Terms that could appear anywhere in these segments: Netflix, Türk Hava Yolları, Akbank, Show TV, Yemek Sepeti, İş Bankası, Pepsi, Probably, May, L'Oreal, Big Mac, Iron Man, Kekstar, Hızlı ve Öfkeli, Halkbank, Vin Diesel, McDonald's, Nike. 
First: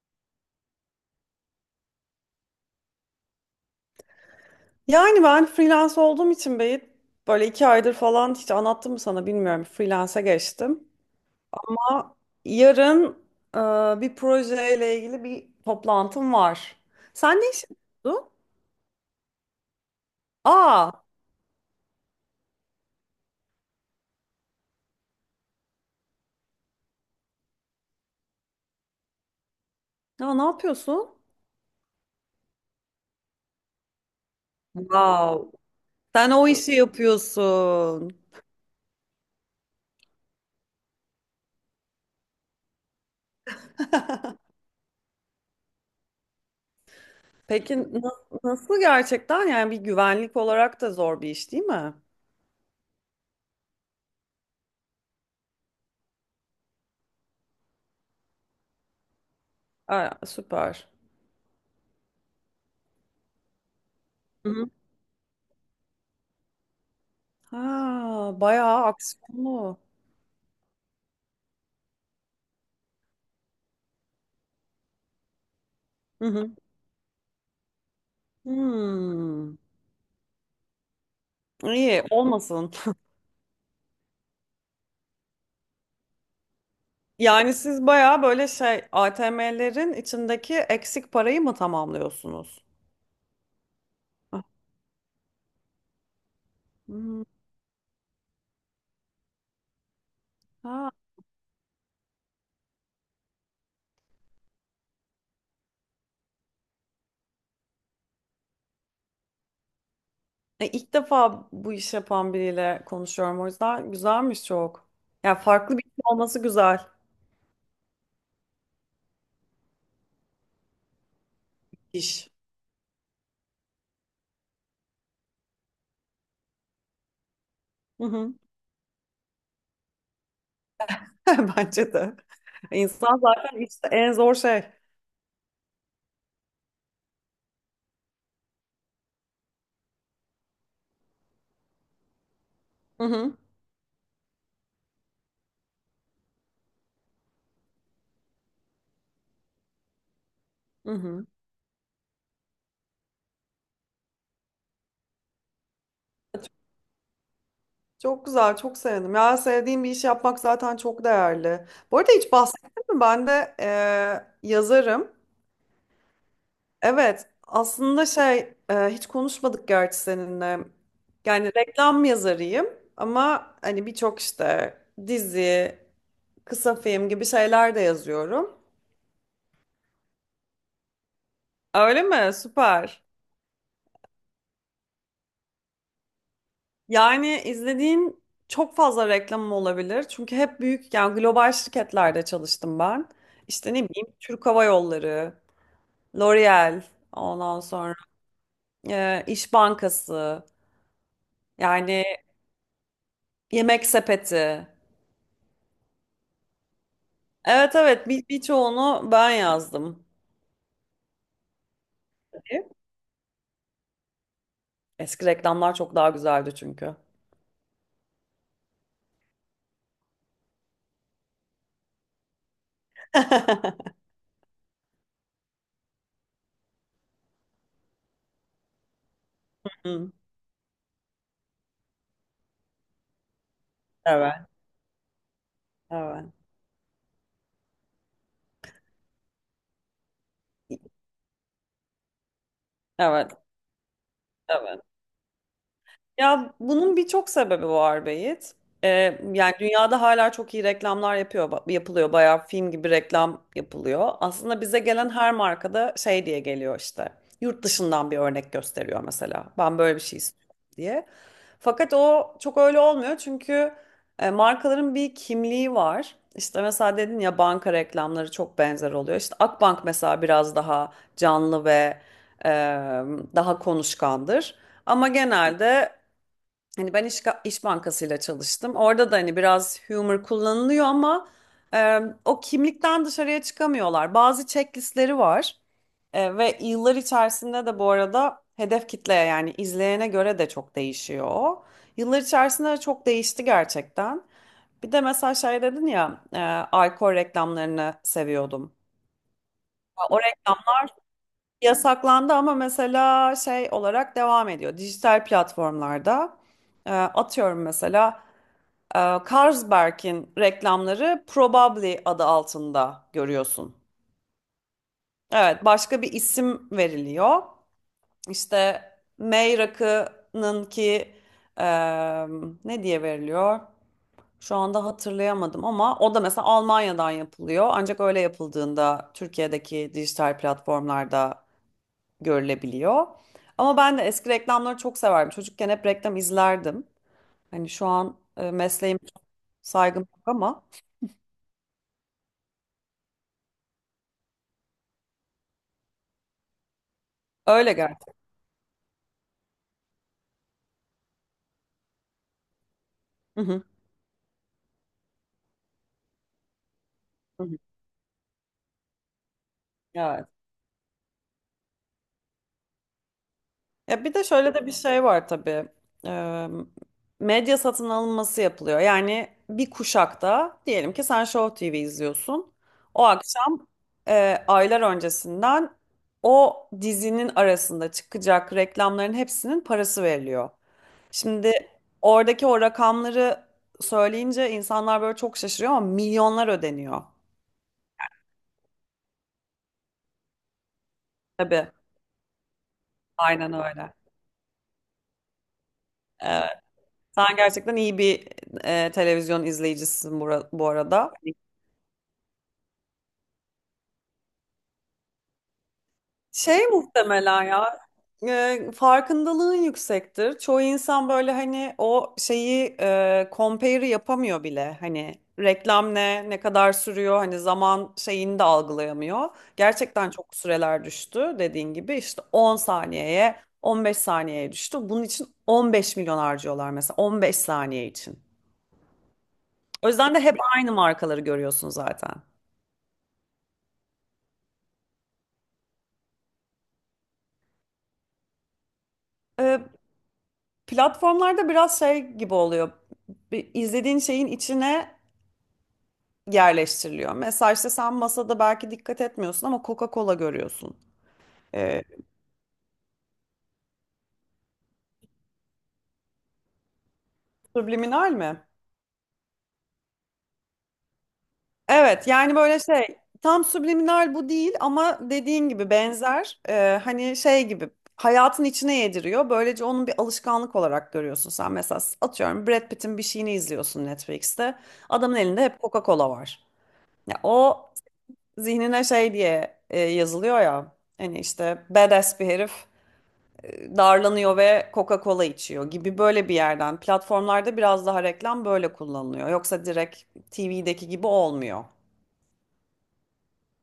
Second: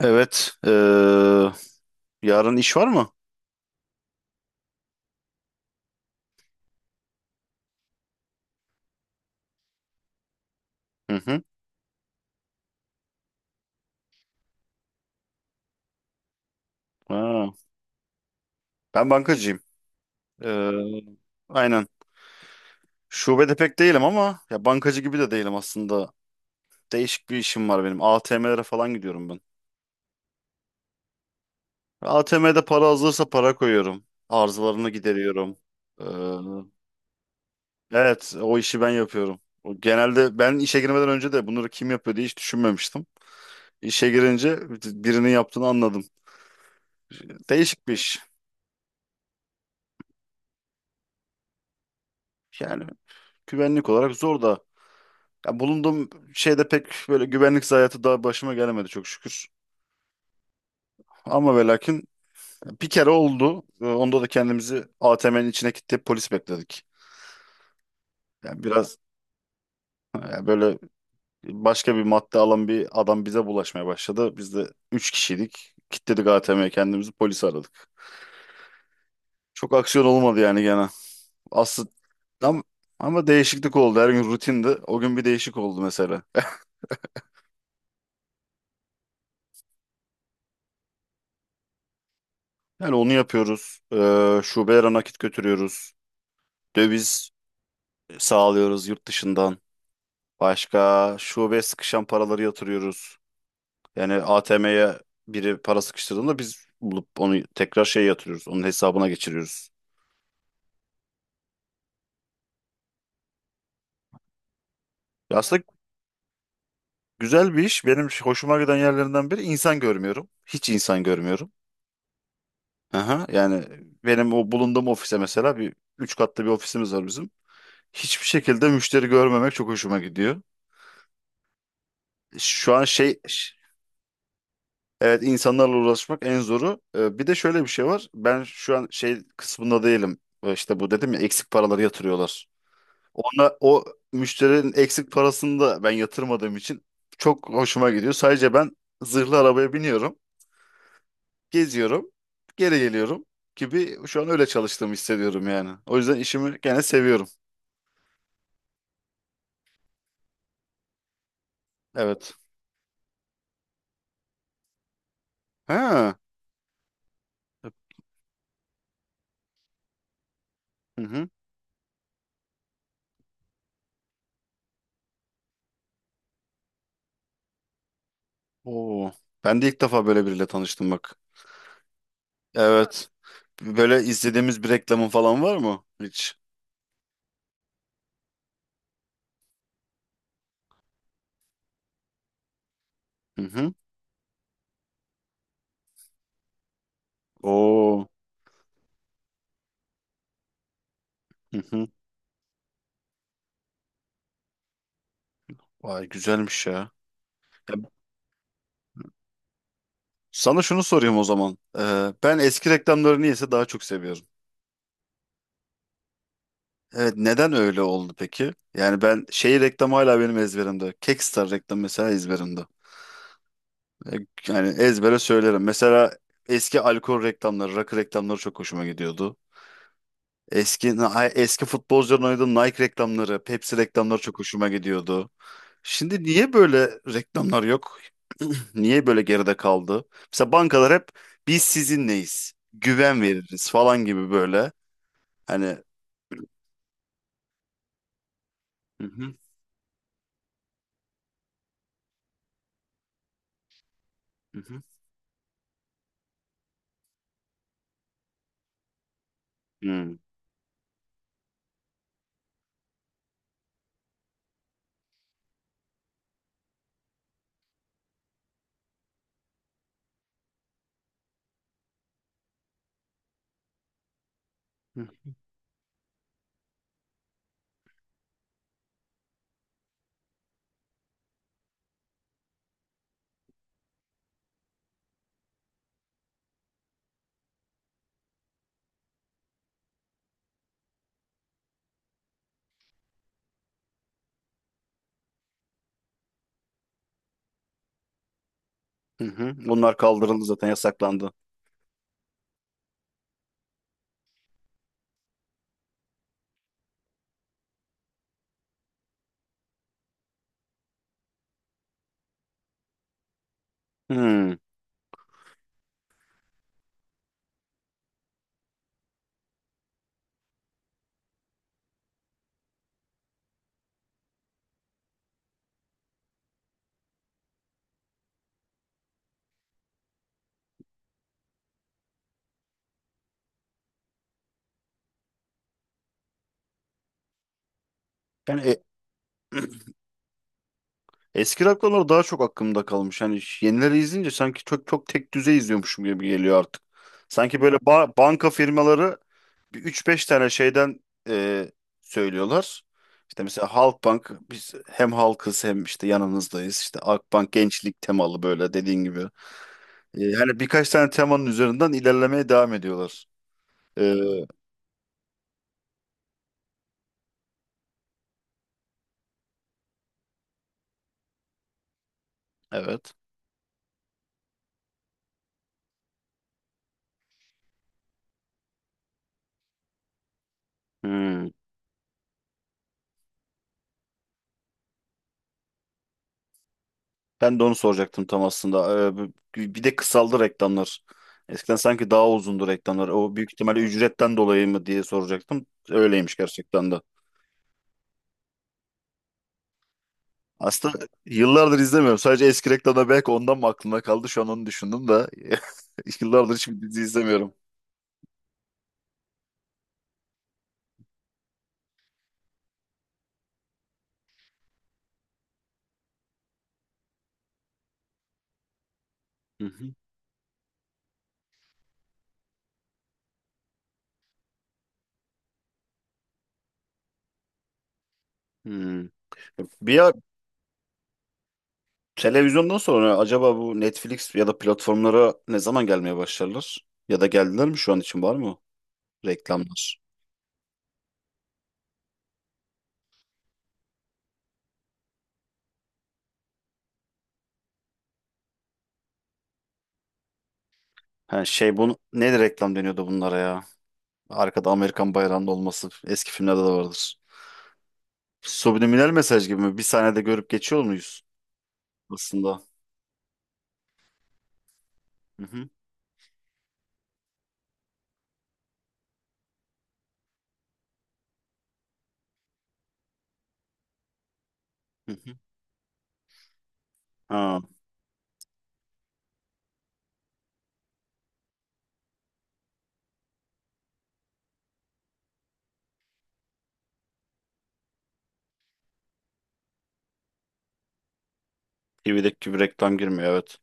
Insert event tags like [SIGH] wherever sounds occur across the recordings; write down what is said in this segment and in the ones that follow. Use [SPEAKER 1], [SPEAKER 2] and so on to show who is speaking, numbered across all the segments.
[SPEAKER 1] Evet. Yarın iş var mı?
[SPEAKER 2] Yani ben freelance olduğum için Beyit, böyle 2 aydır falan hiç anlattım mı sana bilmiyorum, freelance'e geçtim.
[SPEAKER 1] Hı hı.
[SPEAKER 2] Ama yarın bir projeyle ilgili bir toplantım var. Sen ne
[SPEAKER 1] Ha,
[SPEAKER 2] iş yapıyorsun?
[SPEAKER 1] ben bankacıyım. Eee,
[SPEAKER 2] Aa,
[SPEAKER 1] aynen. Şubede pek değilim ama ya bankacı gibi de değilim aslında. Değişik bir işim var benim. ATM'lere falan gidiyorum ben.
[SPEAKER 2] ya ne yapıyorsun?
[SPEAKER 1] ATM'de para hazırsa para koyuyorum. Arızalarını
[SPEAKER 2] Wow.
[SPEAKER 1] gideriyorum. Eee,
[SPEAKER 2] Sen o işi yapıyorsun.
[SPEAKER 1] evet, o işi ben yapıyorum. O, genelde ben işe girmeden önce de bunları kim yapıyor diye hiç düşünmemiştim. İşe girince birinin yaptığını anladım.
[SPEAKER 2] Peki
[SPEAKER 1] Değişik bir iş.
[SPEAKER 2] nasıl gerçekten, yani bir güvenlik olarak da zor bir iş değil mi?
[SPEAKER 1] Yani güvenlik olarak zor da. Ya, bulunduğum şeyde pek böyle güvenlik zayiatı daha başıma gelemedi çok şükür.
[SPEAKER 2] Aa, süper.
[SPEAKER 1] Ama ve lakin bir kere oldu. Onda da
[SPEAKER 2] Hı hı.
[SPEAKER 1] kendimizi ATM'nin içine kilitleyip polis bekledik.
[SPEAKER 2] Ha,
[SPEAKER 1] Yani
[SPEAKER 2] bayağı
[SPEAKER 1] biraz,
[SPEAKER 2] aksiyonlu.
[SPEAKER 1] yani böyle, başka bir madde alan bir adam bize bulaşmaya başladı. Biz de 3 kişiydik.
[SPEAKER 2] Hı
[SPEAKER 1] Kilitledik
[SPEAKER 2] hı.
[SPEAKER 1] ATM'ye kendimizi, polis aradık.
[SPEAKER 2] Hmm.
[SPEAKER 1] Çok aksiyon olmadı yani gene. Aslında
[SPEAKER 2] İyi
[SPEAKER 1] ama,
[SPEAKER 2] olmasın.
[SPEAKER 1] ama değişiklik oldu. Her gün rutindi. O gün bir değişik oldu mesela.
[SPEAKER 2] [LAUGHS] Yani siz bayağı böyle şey ATM'lerin içindeki eksik parayı mı tamamlıyorsunuz?
[SPEAKER 1] Yani onu yapıyoruz.
[SPEAKER 2] Ah,
[SPEAKER 1] Şubelere nakit götürüyoruz.
[SPEAKER 2] hmm,
[SPEAKER 1] Döviz sağlıyoruz yurt dışından.
[SPEAKER 2] ha.
[SPEAKER 1] Başka şubeye sıkışan paraları yatırıyoruz. Yani ATM'ye biri para sıkıştırdığında biz bulup onu tekrar şey yatırıyoruz. Onun hesabına geçiriyoruz.
[SPEAKER 2] E, ilk defa bu iş yapan biriyle konuşuyorum, o yüzden güzelmiş çok. Ya
[SPEAKER 1] Ya, aslında
[SPEAKER 2] farklı bir iş olması güzel.
[SPEAKER 1] güzel bir iş. Benim hoşuma giden yerlerinden biri insan görmüyorum. Hiç insan görmüyorum.
[SPEAKER 2] İş
[SPEAKER 1] Aha, yani benim o bulunduğum ofise mesela, üç katlı bir ofisimiz var bizim.
[SPEAKER 2] Hı
[SPEAKER 1] Hiçbir
[SPEAKER 2] hı.
[SPEAKER 1] şekilde müşteri görmemek çok hoşuma gidiyor.
[SPEAKER 2] [LAUGHS] Bence de.
[SPEAKER 1] Şu an
[SPEAKER 2] İnsan
[SPEAKER 1] şey.
[SPEAKER 2] zaten işte en zor şey.
[SPEAKER 1] Evet, insanlarla uğraşmak en zoru. Bir de şöyle bir şey var. Ben şu an şey kısmında değilim. İşte bu dedim ya, eksik paraları yatırıyorlar.
[SPEAKER 2] Hı hı.
[SPEAKER 1] Ona o müşterinin eksik parasını da ben yatırmadığım için çok hoşuma gidiyor. Sadece ben zırhlı arabaya biniyorum,
[SPEAKER 2] Hı hı.
[SPEAKER 1] geziyorum, geri geliyorum gibi şu an öyle çalıştığımı hissediyorum yani. O yüzden
[SPEAKER 2] E, çok,
[SPEAKER 1] işimi gene seviyorum.
[SPEAKER 2] çok güzel, çok sevindim. Ya sevdiğim bir iş yapmak zaten çok değerli. Bu arada hiç
[SPEAKER 1] Evet.
[SPEAKER 2] bahsettim mi? Ben de yazarım.
[SPEAKER 1] Ha.
[SPEAKER 2] Evet, aslında şey hiç konuşmadık gerçi seninle.
[SPEAKER 1] Hı hı.
[SPEAKER 2] Yani reklam yazarıyım, ama hani birçok işte dizi, kısa film gibi şeyler de yazıyorum.
[SPEAKER 1] Oo. Ben de ilk defa böyle biriyle tanıştım bak.
[SPEAKER 2] Öyle mi? Süper.
[SPEAKER 1] Evet. Böyle izlediğimiz bir reklamın falan var mı hiç?
[SPEAKER 2] Yani izlediğin çok fazla reklamım olabilir. Çünkü hep büyük, yani global şirketlerde çalıştım ben.
[SPEAKER 1] Hı
[SPEAKER 2] İşte
[SPEAKER 1] hı.
[SPEAKER 2] ne bileyim Türk Hava Yolları, L'Oreal, ondan sonra
[SPEAKER 1] Oo.
[SPEAKER 2] İş Bankası,
[SPEAKER 1] Hı hı.
[SPEAKER 2] yani Yemek Sepeti.
[SPEAKER 1] Vay, güzelmiş ya.
[SPEAKER 2] Evet,
[SPEAKER 1] Ya,
[SPEAKER 2] evet, birçoğunu ben yazdım.
[SPEAKER 1] sana şunu sorayım o zaman. Ben eski reklamları niyeyse daha çok seviyorum.
[SPEAKER 2] Eski reklamlar çok daha güzeldi çünkü.
[SPEAKER 1] Evet, neden öyle oldu peki? Yani ben şey reklamı hala benim ezberimde. Kekstar reklam mesela ezberimde.
[SPEAKER 2] [LAUGHS]
[SPEAKER 1] Ee, Yani ezbere söylerim. Mesela eski alkol reklamları, rakı reklamları çok hoşuma gidiyordu.
[SPEAKER 2] Hı,
[SPEAKER 1] Eski eski futbolcuların oynadığı Nike reklamları, Pepsi reklamları
[SPEAKER 2] evet,
[SPEAKER 1] çok hoşuma gidiyordu. Şimdi
[SPEAKER 2] evet,
[SPEAKER 1] niye böyle reklamlar yok? [CLEARS THROAT] Niye böyle geride kaldı? Mesela bankalar hep biz sizinleyiz, güven
[SPEAKER 2] evet,
[SPEAKER 1] veririz falan gibi böyle.
[SPEAKER 2] evet.
[SPEAKER 1] Hani,
[SPEAKER 2] Ya bunun birçok sebebi var Beyit. Ee,
[SPEAKER 1] hı hı,
[SPEAKER 2] yani dünyada hala çok iyi reklamlar yapıyor, yapılıyor. Bayağı film gibi reklam yapılıyor.
[SPEAKER 1] hı
[SPEAKER 2] Aslında bize
[SPEAKER 1] hı,
[SPEAKER 2] gelen her markada şey diye geliyor işte. Yurt dışından bir örnek gösteriyor mesela. Ben böyle bir şey
[SPEAKER 1] hı
[SPEAKER 2] istiyorum diye. Fakat o çok öyle olmuyor çünkü markaların bir kimliği var. İşte mesela dedin ya, banka reklamları çok benzer oluyor. İşte Akbank mesela biraz daha canlı ve e, daha konuşkandır.
[SPEAKER 1] hı,
[SPEAKER 2] Ama genelde, hani ben iş, iş Bankasıyla çalıştım. Orada da hani biraz humor kullanılıyor ama o kimlikten dışarıya çıkamıyorlar. Bazı checklistleri var. Ve yıllar içerisinde de, bu arada, hedef kitleye, yani izleyene göre de çok değişiyor. O. Yıllar içerisinde de çok değişti gerçekten. Bir de mesela şey dedin ya, alkol reklamlarını seviyordum.
[SPEAKER 1] hı. Bunlar
[SPEAKER 2] O
[SPEAKER 1] kaldırıldı
[SPEAKER 2] reklam
[SPEAKER 1] zaten yasaklandı.
[SPEAKER 2] yasaklandı ama mesela şey olarak devam ediyor. Dijital platformlarda atıyorum mesela e, Carlsberg'in reklamları Probably adı altında görüyorsun.
[SPEAKER 1] Hı.
[SPEAKER 2] Evet, başka bir isim veriliyor. İşte May rakının ki e, ne diye veriliyor? Şu anda hatırlayamadım ama o da mesela Almanya'dan yapılıyor. Ancak öyle yapıldığında Türkiye'deki dijital platformlarda görülebiliyor. Ama ben de eski reklamları çok severdim. Çocukken hep reklam izlerdim. Hani şu an
[SPEAKER 1] Yani
[SPEAKER 2] mesleğim, saygım yok ama
[SPEAKER 1] eski rock konuları daha çok aklımda kalmış. Hani yenileri izleyince sanki çok çok tek düze izliyormuşum gibi geliyor artık. Sanki
[SPEAKER 2] öyle
[SPEAKER 1] böyle
[SPEAKER 2] gerçekten.
[SPEAKER 1] banka firmaları bir 3-5 tane şeyden e, söylüyorlar. İşte mesela Halkbank biz hem halkız hem işte yanınızdayız. İşte
[SPEAKER 2] Hı
[SPEAKER 1] Akbank
[SPEAKER 2] hı.
[SPEAKER 1] gençlik temalı böyle dediğin gibi.
[SPEAKER 2] Evet.
[SPEAKER 1] Hani birkaç tane temanın üzerinden ilerlemeye devam ediyorlar. E,
[SPEAKER 2] Ya bir de şöyle de bir şey var tabii. Ee, Medya satın alınması yapılıyor. Yani bir kuşakta diyelim ki sen Show TV izliyorsun. O
[SPEAKER 1] evet.
[SPEAKER 2] akşam aylar öncesinden, o dizinin arasında çıkacak reklamların hepsinin parası veriliyor.
[SPEAKER 1] Hmm.
[SPEAKER 2] Şimdi oradaki o rakamları söyleyince insanlar böyle çok şaşırıyor, ama milyonlar ödeniyor.
[SPEAKER 1] Ben de onu soracaktım tam aslında. Bir de kısaldı reklamlar.
[SPEAKER 2] Tabii.
[SPEAKER 1] Eskiden sanki daha uzundu reklamlar. O büyük
[SPEAKER 2] Aynen
[SPEAKER 1] ihtimalle
[SPEAKER 2] öyle.
[SPEAKER 1] ücretten dolayı mı diye soracaktım. Öyleymiş gerçekten de.
[SPEAKER 2] Sen gerçekten iyi bir televizyon izleyicisisin, bu
[SPEAKER 1] Aslında
[SPEAKER 2] arada.
[SPEAKER 1] yıllardır izlemiyorum. Sadece eski reklamda belki ondan mı aklımda kaldı. Şu an onu düşündüm de. [LAUGHS] Yıllardır
[SPEAKER 2] Şey,
[SPEAKER 1] hiçbir dizi
[SPEAKER 2] muhtemelen
[SPEAKER 1] izlemiyorum.
[SPEAKER 2] ya farkındalığın yüksektir. Çoğu insan böyle, hani o şeyi compare'ı yapamıyor bile. Hani reklam ne kadar sürüyor, hani zaman şeyini de algılayamıyor.
[SPEAKER 1] Hı hı.
[SPEAKER 2] Gerçekten çok süreler düştü, dediğin gibi işte 10 saniyeye, 15 saniyeye düştü. Bunun için 15 milyon harcıyorlar mesela, 15 saniye için.
[SPEAKER 1] Hmm.
[SPEAKER 2] O
[SPEAKER 1] Bir, ya
[SPEAKER 2] yüzden de hep aynı markaları görüyorsun zaten.
[SPEAKER 1] televizyondan sonra acaba bu Netflix ya da platformlara ne zaman gelmeye başlarlar? Ya da geldiler mi şu an için var mı
[SPEAKER 2] Ee,
[SPEAKER 1] reklamlar?
[SPEAKER 2] Platformlarda biraz şey gibi oluyor. Bir izlediğin şeyin içine yerleştiriliyor. Mesela işte sen masada belki dikkat etmiyorsun ama Coca-Cola görüyorsun.
[SPEAKER 1] Ha, şey,
[SPEAKER 2] Ee,
[SPEAKER 1] bunu ne reklam deniyordu bunlara ya? Arkada Amerikan bayrağının olması eski filmlerde de vardır.
[SPEAKER 2] subliminal mi?
[SPEAKER 1] Subliminal mesaj gibi mi? Bir sahnede görüp geçiyor muyuz
[SPEAKER 2] Evet, yani böyle
[SPEAKER 1] aslında?
[SPEAKER 2] şey, tam subliminal bu değil ama
[SPEAKER 1] Hı
[SPEAKER 2] dediğin
[SPEAKER 1] hı,
[SPEAKER 2] gibi benzer. Hani şey gibi hayatın içine yediriyor. Böylece onun bir alışkanlık olarak görüyorsun sen. Mesela atıyorum Brad Pitt'in bir şeyini izliyorsun Netflix'te.
[SPEAKER 1] hı
[SPEAKER 2] Adamın
[SPEAKER 1] hı.
[SPEAKER 2] elinde hep Coca-Cola var. Ya
[SPEAKER 1] Ha,
[SPEAKER 2] o zihnine şey diye yazılıyor ya. Hani işte badass bir herif darlanıyor ve Coca-Cola içiyor gibi, böyle bir yerden. Platformlarda biraz daha reklam böyle kullanılıyor. Yoksa direkt TV'deki gibi olmuyor.
[SPEAKER 1] TV'deki gibi reklam girmiyor, evet.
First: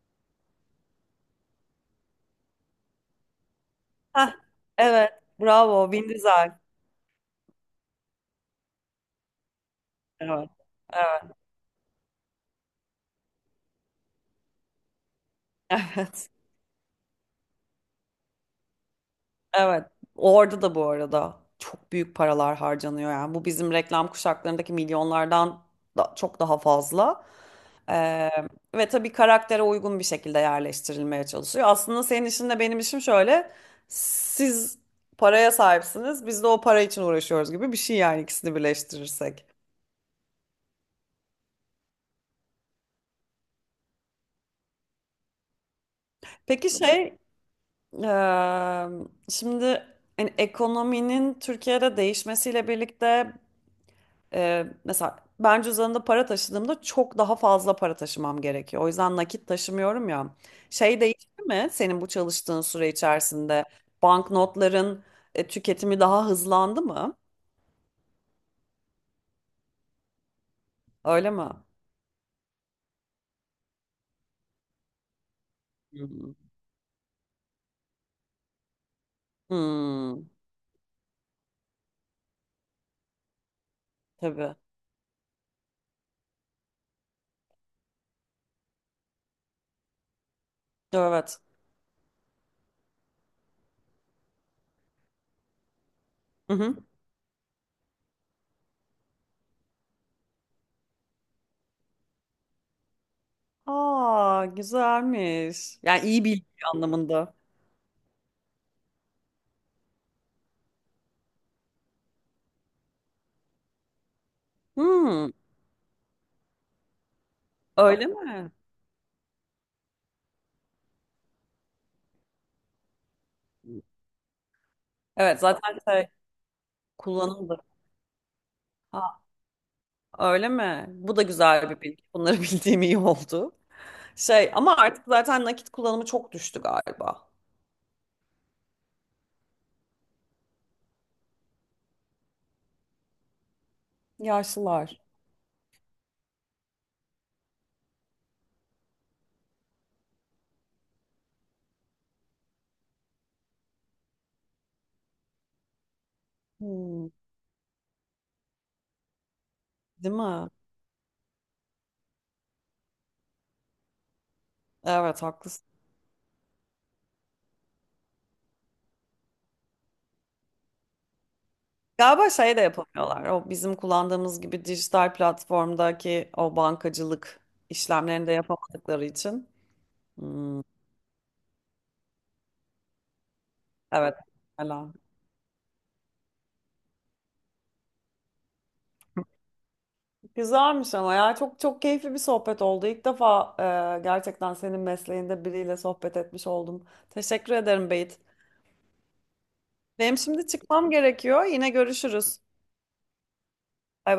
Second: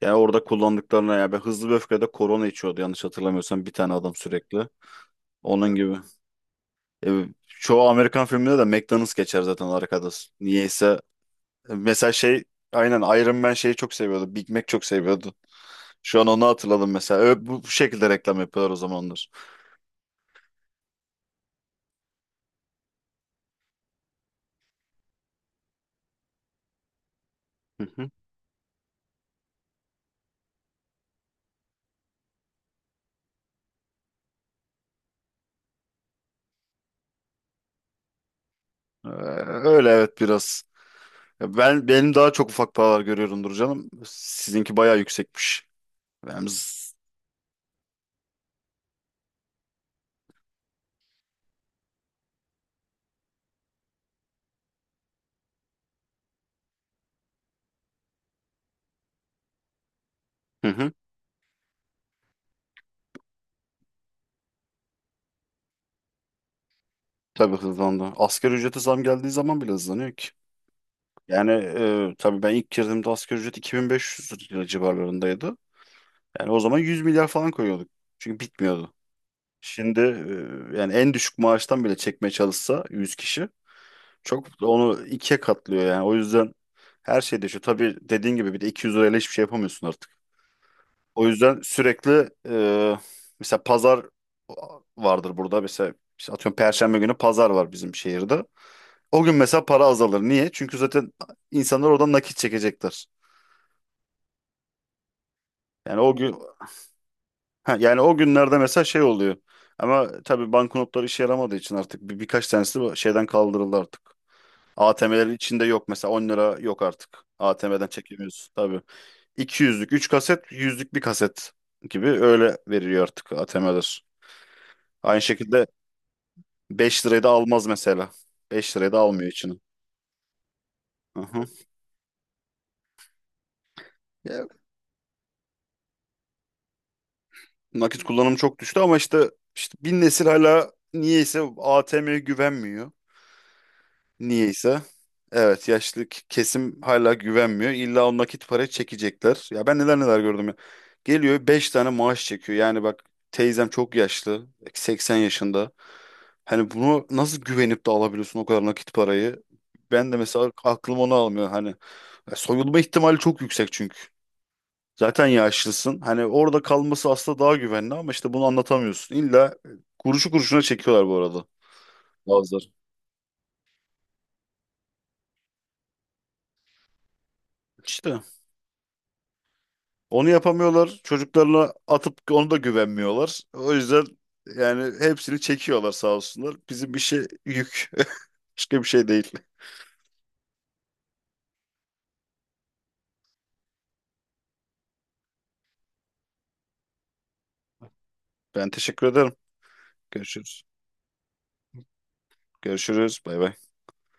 [SPEAKER 1] Yani orada kullandıklarına ya, ben Hızlı ve Öfkede korona içiyordu yanlış hatırlamıyorsam bir tane adam
[SPEAKER 2] Heh,
[SPEAKER 1] sürekli.
[SPEAKER 2] evet.
[SPEAKER 1] Onun
[SPEAKER 2] Bravo.
[SPEAKER 1] gibi.
[SPEAKER 2] Vin Diesel.
[SPEAKER 1] Çoğu Amerikan filminde de McDonald's geçer zaten arkada.
[SPEAKER 2] Evet.
[SPEAKER 1] Niyeyse
[SPEAKER 2] Evet.
[SPEAKER 1] mesela, şey, aynen Iron Man şeyi çok seviyordu. Big Mac çok seviyordu.
[SPEAKER 2] [LAUGHS]
[SPEAKER 1] Şu an
[SPEAKER 2] Evet.
[SPEAKER 1] onu hatırladım mesela. Bu şekilde reklam yapıyorlar o zamanlar.
[SPEAKER 2] Evet. Orada da bu arada çok büyük paralar harcanıyor yani. Bu bizim reklam kuşaklarındaki milyonlardan da çok daha fazla. Ee, ve tabii karaktere uygun bir şekilde yerleştirilmeye çalışıyor. Aslında senin işin de benim işim şöyle. Siz paraya sahipsiniz. Biz de o para için uğraşıyoruz, gibi bir şey yani, ikisini birleştirirsek.
[SPEAKER 1] Öyle, evet, biraz. Ya, benim daha çok ufak paralar görüyorumdur canım. Sizinki bayağı yüksekmiş. Ben
[SPEAKER 2] Peki
[SPEAKER 1] z-
[SPEAKER 2] şey, eee, şimdi hani ekonominin Türkiye'de değişmesiyle birlikte, mesela ben cüzdanımda para taşıdığımda çok daha fazla para taşımam gerekiyor. O yüzden nakit taşımıyorum ya.
[SPEAKER 1] Hı hı,
[SPEAKER 2] Şey değişti mi senin bu çalıştığın süre içerisinde? Banknotların tüketimi daha hızlandı mı?
[SPEAKER 1] tabii hızlandı. Asgari ücrete zam geldiği zaman bile hızlanıyor ki.
[SPEAKER 2] Öyle mi?
[SPEAKER 1] Yani tabii ben ilk girdiğimde asgari ücret 2500 lira civarlarındaydı.
[SPEAKER 2] Hmm.
[SPEAKER 1] Yani o zaman 100 milyar falan koyuyorduk. Çünkü bitmiyordu. Şimdi
[SPEAKER 2] Hmm,
[SPEAKER 1] yani en düşük maaştan bile çekmeye çalışsa 100 kişi çok
[SPEAKER 2] tabii.
[SPEAKER 1] onu ikiye katlıyor yani. O yüzden her şey değişiyor. Tabii dediğin gibi bir de 200 lirayla hiçbir şey yapamıyorsun artık. O
[SPEAKER 2] Evet.
[SPEAKER 1] yüzden sürekli mesela pazar vardır burada. Mesela işte
[SPEAKER 2] Hı
[SPEAKER 1] atıyorum
[SPEAKER 2] hı.
[SPEAKER 1] Perşembe günü pazar var bizim şehirde. O gün mesela para azalır. Niye? Çünkü zaten insanlar oradan nakit çekecektir.
[SPEAKER 2] Aa, güzelmiş.
[SPEAKER 1] Yani
[SPEAKER 2] Yani
[SPEAKER 1] o
[SPEAKER 2] iyi
[SPEAKER 1] gün,
[SPEAKER 2] bilgi anlamında.
[SPEAKER 1] ha, yani o günlerde mesela şey oluyor. Ama tabii banknotlar işe yaramadığı için artık birkaç tanesi bu şeyden kaldırıldı artık.
[SPEAKER 2] Hmm,
[SPEAKER 1] ATM'lerin içinde yok mesela 10 lira yok artık. ATM'den
[SPEAKER 2] öyle
[SPEAKER 1] çekemiyoruz
[SPEAKER 2] mi?
[SPEAKER 1] tabii. 200'lük 3 kaset, 100'lük bir kaset gibi öyle veriliyor artık ATM'ler. Aynı
[SPEAKER 2] Evet,
[SPEAKER 1] şekilde
[SPEAKER 2] zaten şey,
[SPEAKER 1] 5 liraya da
[SPEAKER 2] kullanıldı.
[SPEAKER 1] almaz mesela. 5 liraya da
[SPEAKER 2] Ha,
[SPEAKER 1] almıyor içini.
[SPEAKER 2] öyle mi? Bu da
[SPEAKER 1] Aha.
[SPEAKER 2] güzel bir bilgi. Bunları [LAUGHS] bildiğim iyi oldu.
[SPEAKER 1] Ya,
[SPEAKER 2] Şey ama artık zaten nakit kullanımı çok düştü galiba.
[SPEAKER 1] nakit kullanımı çok düştü ama işte bin nesil hala niyeyse ATM'ye güvenmiyor. Niyeyse.
[SPEAKER 2] Yaşlılar.
[SPEAKER 1] Evet, yaşlı kesim hala güvenmiyor. İlla o nakit para çekecekler. Ya ben neler neler gördüm ya. Geliyor 5 tane maaş çekiyor. Yani bak teyzem çok yaşlı. 80 yaşında. Hani bunu
[SPEAKER 2] Hmm,
[SPEAKER 1] nasıl güvenip de alabiliyorsun o kadar nakit parayı? Ben
[SPEAKER 2] değil
[SPEAKER 1] de
[SPEAKER 2] mi?
[SPEAKER 1] mesela aklım onu almıyor. Hani soyulma ihtimali çok yüksek çünkü.
[SPEAKER 2] Evet,
[SPEAKER 1] Zaten
[SPEAKER 2] haklısın.
[SPEAKER 1] yaşlısın. Hani orada kalması aslında daha güvenli ama işte bunu anlatamıyorsun. İlla kuruşu kuruşuna çekiyorlar bu arada
[SPEAKER 2] Galiba şey de
[SPEAKER 1] bazıları.
[SPEAKER 2] yapamıyorlar. O bizim kullandığımız gibi dijital platformdaki o bankacılık
[SPEAKER 1] İşte
[SPEAKER 2] işlemlerini de yapamadıkları için.
[SPEAKER 1] onu
[SPEAKER 2] Hmm,
[SPEAKER 1] yapamıyorlar. Çocuklarına atıp onu da güvenmiyorlar. O yüzden
[SPEAKER 2] evet. Hala.
[SPEAKER 1] yani hepsini çekiyorlar sağ olsunlar. Bizim işe yük. [LAUGHS] Başka bir şey değil.
[SPEAKER 2] Güzelmiş ama ya, çok çok keyifli bir sohbet oldu. İlk defa gerçekten senin mesleğinde biriyle sohbet etmiş oldum. Teşekkür ederim Beyt.
[SPEAKER 1] Ben teşekkür ederim.
[SPEAKER 2] Benim şimdi
[SPEAKER 1] Görüşürüz.
[SPEAKER 2] çıkmam gerekiyor. Yine görüşürüz.
[SPEAKER 1] Görüşürüz. Bay bay.
[SPEAKER 2] Bay bay.